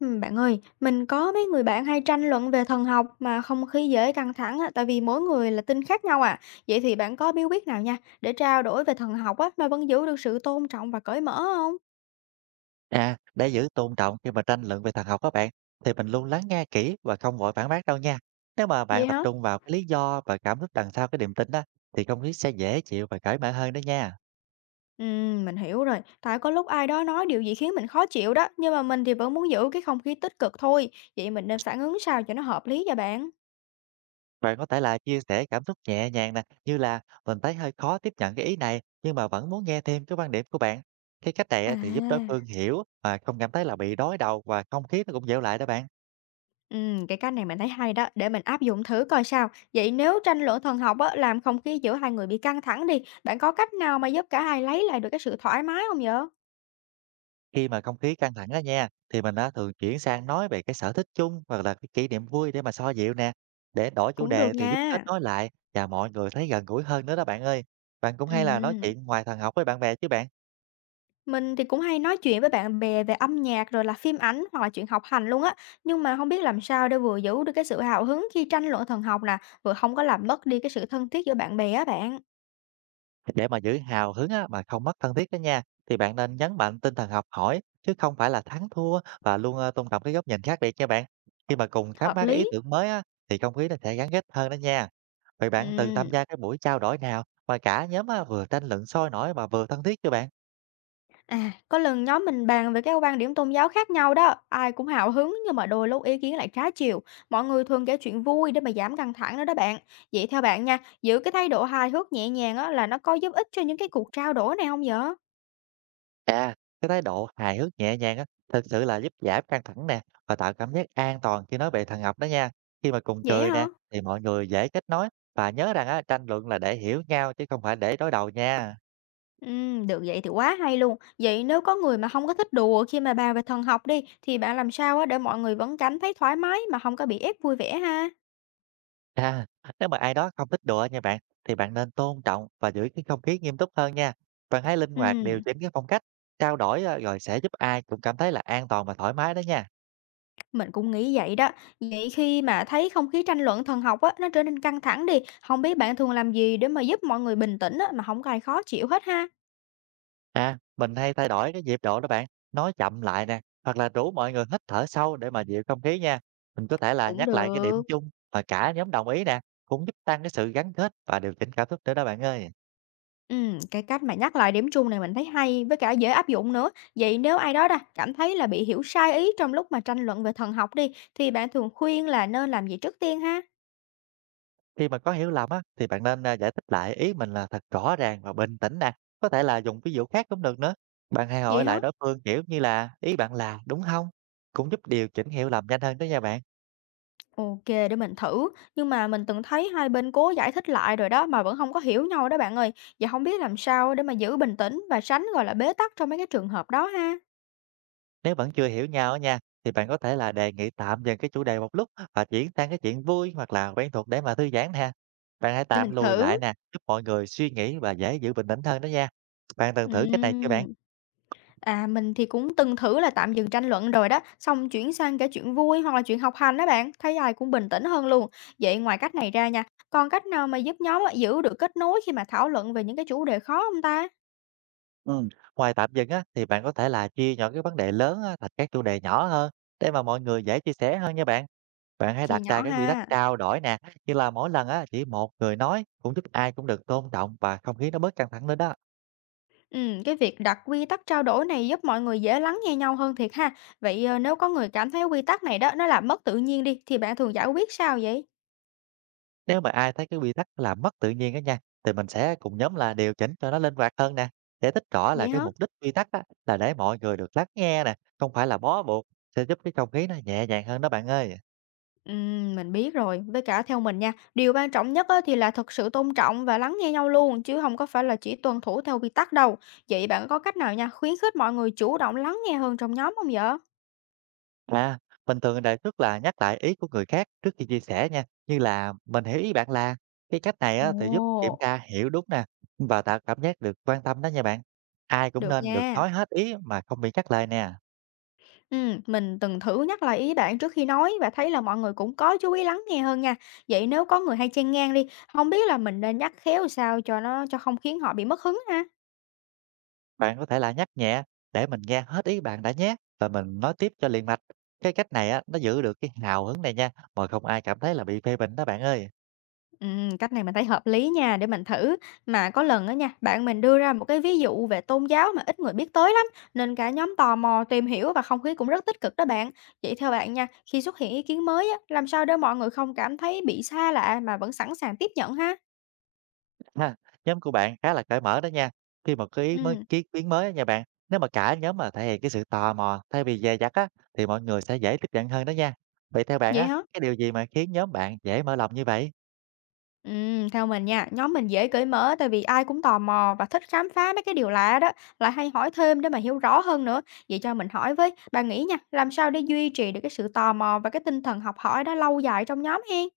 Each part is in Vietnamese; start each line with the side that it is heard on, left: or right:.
left: Bạn ơi, mình có mấy người bạn hay tranh luận về thần học mà không khí dễ căng thẳng á, tại vì mỗi người là tin khác nhau à. Vậy thì bạn có bí quyết nào nha để trao đổi về thần học á mà vẫn giữ được sự tôn trọng và cởi mở không?
right: À, để giữ tôn trọng khi mà tranh luận về thần học các bạn, thì mình luôn lắng nghe kỹ và không vội phản bác đâu nha. Nếu mà bạn
left: Vậy
right: tập
left: hả?
right: trung vào cái lý do và cảm xúc đằng sau cái niềm tin đó, thì không khí sẽ dễ chịu và cởi mở hơn đó nha.
left: Mình hiểu rồi. Tại có lúc ai đó nói điều gì khiến mình khó chịu đó, nhưng mà mình thì vẫn muốn giữ cái không khí tích cực thôi. Vậy mình nên phản ứng sao cho nó hợp lý cho bạn?
right: Bạn có thể là chia sẻ cảm xúc nhẹ nhàng nè, như là mình thấy hơi khó tiếp nhận cái ý này, nhưng mà vẫn muốn nghe thêm cái quan điểm của bạn. Cái cách này á,
left: À.
right: thì giúp đối phương hiểu mà không cảm thấy là bị đối đầu, và không khí nó cũng dịu lại đó bạn.
left: Cái cách này mình thấy hay đó, để mình áp dụng thử coi sao. Vậy nếu tranh luận thần học á, làm không khí giữa hai người bị căng thẳng đi, bạn có cách nào mà giúp cả hai lấy lại được cái sự thoải mái không vậy?
right: Khi mà không khí căng thẳng đó nha, thì mình đã thường chuyển sang nói về cái sở thích chung hoặc là cái kỷ niệm vui để mà xoa dịu nè. Để đổi chủ
left: Cũng
right: đề
left: được
right: thì giúp kết
left: nha.
right: nối lại và mọi người thấy gần gũi hơn nữa đó bạn ơi. Bạn cũng hay là nói
left: Ừm,
right: chuyện ngoài thần học với bạn bè chứ bạn.
left: mình thì cũng hay nói chuyện với bạn bè về âm nhạc rồi là phim ảnh hoặc là chuyện học hành luôn á, nhưng mà không biết làm sao để vừa giữ được cái sự hào hứng khi tranh luận thần học nè, vừa không có làm mất đi cái sự thân thiết giữa bạn bè á bạn.
right: Để mà giữ hào hứng á, mà không mất thân thiết đó nha, thì bạn nên nhấn mạnh tinh thần học hỏi chứ không phải là thắng thua, và luôn tôn trọng cái góc nhìn khác biệt nha bạn. Khi mà cùng khám
left: Hợp
right: phá cái ý
left: lý.
right: tưởng mới á, thì không khí nó sẽ gắn kết hơn đó nha. Vậy bạn từng tham
left: Ừm.
right: gia cái buổi trao đổi nào mà cả nhóm á, vừa tranh luận sôi nổi mà vừa thân thiết cho bạn?
left: À, có lần nhóm mình bàn về các quan điểm tôn giáo khác nhau đó, ai cũng hào hứng nhưng mà đôi lúc ý kiến lại trái chiều. Mọi người thường kể chuyện vui để mà giảm căng thẳng đó đó bạn. Vậy theo bạn nha, giữ cái thái độ hài hước nhẹ nhàng á là nó có giúp ích cho những cái cuộc trao đổi này không vậy?
right: À, cái thái độ hài hước nhẹ nhàng á, thực sự là giúp giảm căng thẳng nè, và tạo cảm giác an toàn khi nói về thần học đó nha. Khi mà cùng
left: Vậy
right: cười nè,
left: hả?
right: thì mọi người dễ kết nối và nhớ rằng á, tranh luận là để hiểu nhau chứ không phải để đối đầu nha.
left: Ừ, được vậy thì quá hay luôn. Vậy nếu có người mà không có thích đùa khi mà bàn về thần học đi, thì bạn làm sao á để mọi người vẫn cảm thấy thoải mái mà không có bị ép vui vẻ ha?
right: À, nếu mà ai đó không thích đùa nha bạn, thì bạn nên tôn trọng và giữ cái không khí nghiêm túc hơn nha. Bạn hãy linh
left: Ừ.
right: hoạt điều chỉnh cái phong cách, trao đổi rồi sẽ giúp ai cũng cảm thấy là an toàn và thoải mái đó nha.
left: Mình cũng nghĩ vậy đó. Vậy khi mà thấy không khí tranh luận thần học á, nó trở nên căng thẳng đi, không biết bạn thường làm gì để mà giúp mọi người bình tĩnh á, mà không có ai khó chịu hết ha?
right: À, mình hay thay đổi cái nhịp độ đó bạn, nói chậm lại nè, hoặc là rủ mọi người hít thở sâu để mà dịu không khí nha. Mình có thể là
left: Cũng
right: nhắc lại cái điểm
left: được.
right: chung mà cả nhóm đồng ý nè, cũng giúp tăng cái sự gắn kết và điều chỉnh cảm xúc nữa đó bạn ơi.
left: Cái cách mà nhắc lại điểm chung này mình thấy hay với cả dễ áp dụng nữa. Vậy nếu ai đó đã cảm thấy là bị hiểu sai ý trong lúc mà tranh luận về thần học đi, thì bạn thường khuyên là nên làm gì trước tiên ha?
right: Khi mà có hiểu lầm á, thì bạn nên giải thích lại ý mình là thật rõ ràng và bình tĩnh nè, có thể là dùng ví dụ khác cũng được nữa. Bạn hãy
left: Vậy
right: hỏi lại
left: hả?
right: đối phương, kiểu như là "Ý bạn là đúng không?" Cũng giúp điều chỉnh hiểu lầm nhanh hơn đó nha bạn.
left: OK, để mình thử, nhưng mà mình từng thấy hai bên cố giải thích lại rồi đó mà vẫn không có hiểu nhau đó bạn ơi. Và không biết làm sao để mà giữ bình tĩnh và tránh, gọi là, bế tắc trong mấy cái trường hợp đó ha?
right: Nếu vẫn chưa hiểu nhau á nha, thì bạn có thể là đề nghị tạm dừng cái chủ đề một lúc và chuyển sang cái chuyện vui hoặc là quen thuộc để mà thư giãn ha. Bạn hãy
left: Để
right: tạm
left: mình
right: lùi lại
left: thử.
right: nè, giúp mọi người suy nghĩ và dễ giữ bình tĩnh hơn đó nha. Bạn từng thử cách này chưa bạn?
left: Ừm, mình thì cũng từng thử là tạm dừng tranh luận rồi đó, xong chuyển sang kể chuyện vui hoặc là chuyện học hành á bạn, thấy ai cũng bình tĩnh hơn luôn. Vậy ngoài cách này ra nha, còn cách nào mà giúp nhóm á giữ được kết nối khi mà thảo luận về những cái chủ đề khó không ta?
right: Ừm, Ngoài tạm dừng á, thì bạn có thể là chia nhỏ cái vấn đề lớn á, thành các chủ đề nhỏ hơn để mà mọi người dễ chia sẻ hơn nha bạn. Bạn hãy
left: Chia
right: đặt ra
left: nhỏ
right: cái quy tắc
left: ha.
right: trao đổi nè, như là mỗi lần á, chỉ một người nói, cũng giúp ai cũng được tôn trọng và không khí nó bớt căng thẳng lên đó.
left: Cái việc đặt quy tắc trao đổi này giúp mọi người dễ lắng nghe nhau hơn thiệt ha. Vậy, nếu có người cảm thấy quy tắc này đó, nó làm mất tự nhiên đi, thì bạn thường giải quyết sao vậy?
right: Nếu mà ai thấy cái quy tắc là mất tự nhiên á nha, thì mình sẽ cùng nhóm là điều chỉnh cho nó linh hoạt hơn nè. Giải thích rõ là
left: Vậy
right: cái
left: hả?
right: mục đích quy tắc á, là để mọi người được lắng nghe nè, không phải là bó buộc, sẽ giúp cái không khí nó nhẹ nhàng hơn đó bạn ơi.
left: Mình biết rồi. Với cả theo mình nha, điều quan trọng nhất á, thì là thực sự tôn trọng và lắng nghe nhau luôn, chứ không có phải là chỉ tuân thủ theo quy tắc đâu. Vậy bạn có cách nào nha, khuyến khích mọi người chủ động lắng nghe hơn trong nhóm không vậy?
right: À, mình thường đề xuất là nhắc lại ý của người khác trước khi chia sẻ nha, như là mình hiểu ý bạn là cái cách này
left: Ồ.
right: á, thì giúp kiểm tra hiểu đúng nè, và tạo cảm giác được quan tâm đó nha bạn. Ai cũng
left: Được
right: nên được
left: nha.
right: nói hết ý mà không bị cắt lời nè.
left: Mình từng thử nhắc lại ý bạn trước khi nói và thấy là mọi người cũng có chú ý lắng nghe hơn nha. Vậy nếu có người hay chen ngang đi, không biết là mình nên nhắc khéo sao cho nó cho không khiến họ bị mất hứng ha.
right: Bạn có thể là nhắc nhẹ, để mình nghe hết ý bạn đã nhé, và mình nói tiếp cho liền mạch. Cái cách này á, nó giữ được cái hào hứng này nha, mà không ai cảm thấy là bị phê bình đó bạn ơi.
left: Cách này mình thấy hợp lý nha, để mình thử. Mà có lần đó nha, bạn mình đưa ra một cái ví dụ về tôn giáo mà ít người biết tới lắm, nên cả nhóm tò mò tìm hiểu và không khí cũng rất tích cực đó bạn. Vậy theo bạn nha, khi xuất hiện ý kiến mới á, làm sao để mọi người không cảm thấy bị xa lạ mà vẫn sẵn sàng tiếp nhận ha?
right: Ha, nhóm của bạn khá là cởi mở đó nha. Khi mà có ý mới
left: Ừm,
right: kiến kiến mới á nha bạn, nếu mà cả nhóm mà thể hiện cái sự tò mò thay vì dè dặt á, thì mọi người sẽ dễ tiếp nhận hơn đó nha. Vậy theo bạn
left: vậy
right: á,
left: hả?
right: cái điều gì mà khiến nhóm bạn dễ mở lòng như vậy?
left: Theo mình nha, nhóm mình dễ cởi mở tại vì ai cũng tò mò và thích khám phá mấy cái điều lạ đó, lại hay hỏi thêm để mà hiểu rõ hơn nữa. Vậy cho mình hỏi với, bà nghĩ nha, làm sao để duy trì được cái sự tò mò và cái tinh thần học hỏi đó lâu dài trong nhóm hen?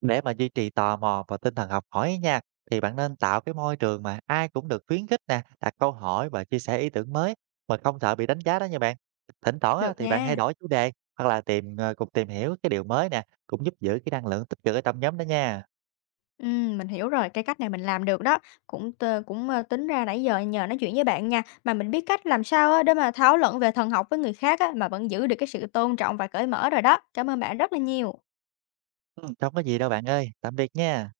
right: Để mà duy trì tò mò và tinh thần học hỏi á nha, thì bạn nên tạo cái môi trường mà ai cũng được khuyến khích nè, đặt câu hỏi và chia sẻ ý tưởng mới mà không sợ bị đánh giá đó nha bạn. Thỉnh thoảng á,
left: Được
right: thì bạn hãy
left: nha.
right: đổi chủ đề hoặc là cùng tìm hiểu cái điều mới nè, cũng giúp giữ cái năng lượng tích cực ở trong nhóm đó nha.
left: Mình hiểu rồi, cái cách này mình làm được đó. Cũng tính ra nãy giờ nhờ nói chuyện với bạn nha, mà mình biết cách làm sao á để mà thảo luận về thần học với người khác á mà vẫn giữ được cái sự tôn trọng và cởi mở rồi đó. Cảm ơn bạn rất là nhiều.
right: Không có gì đâu bạn ơi. Tạm biệt nha.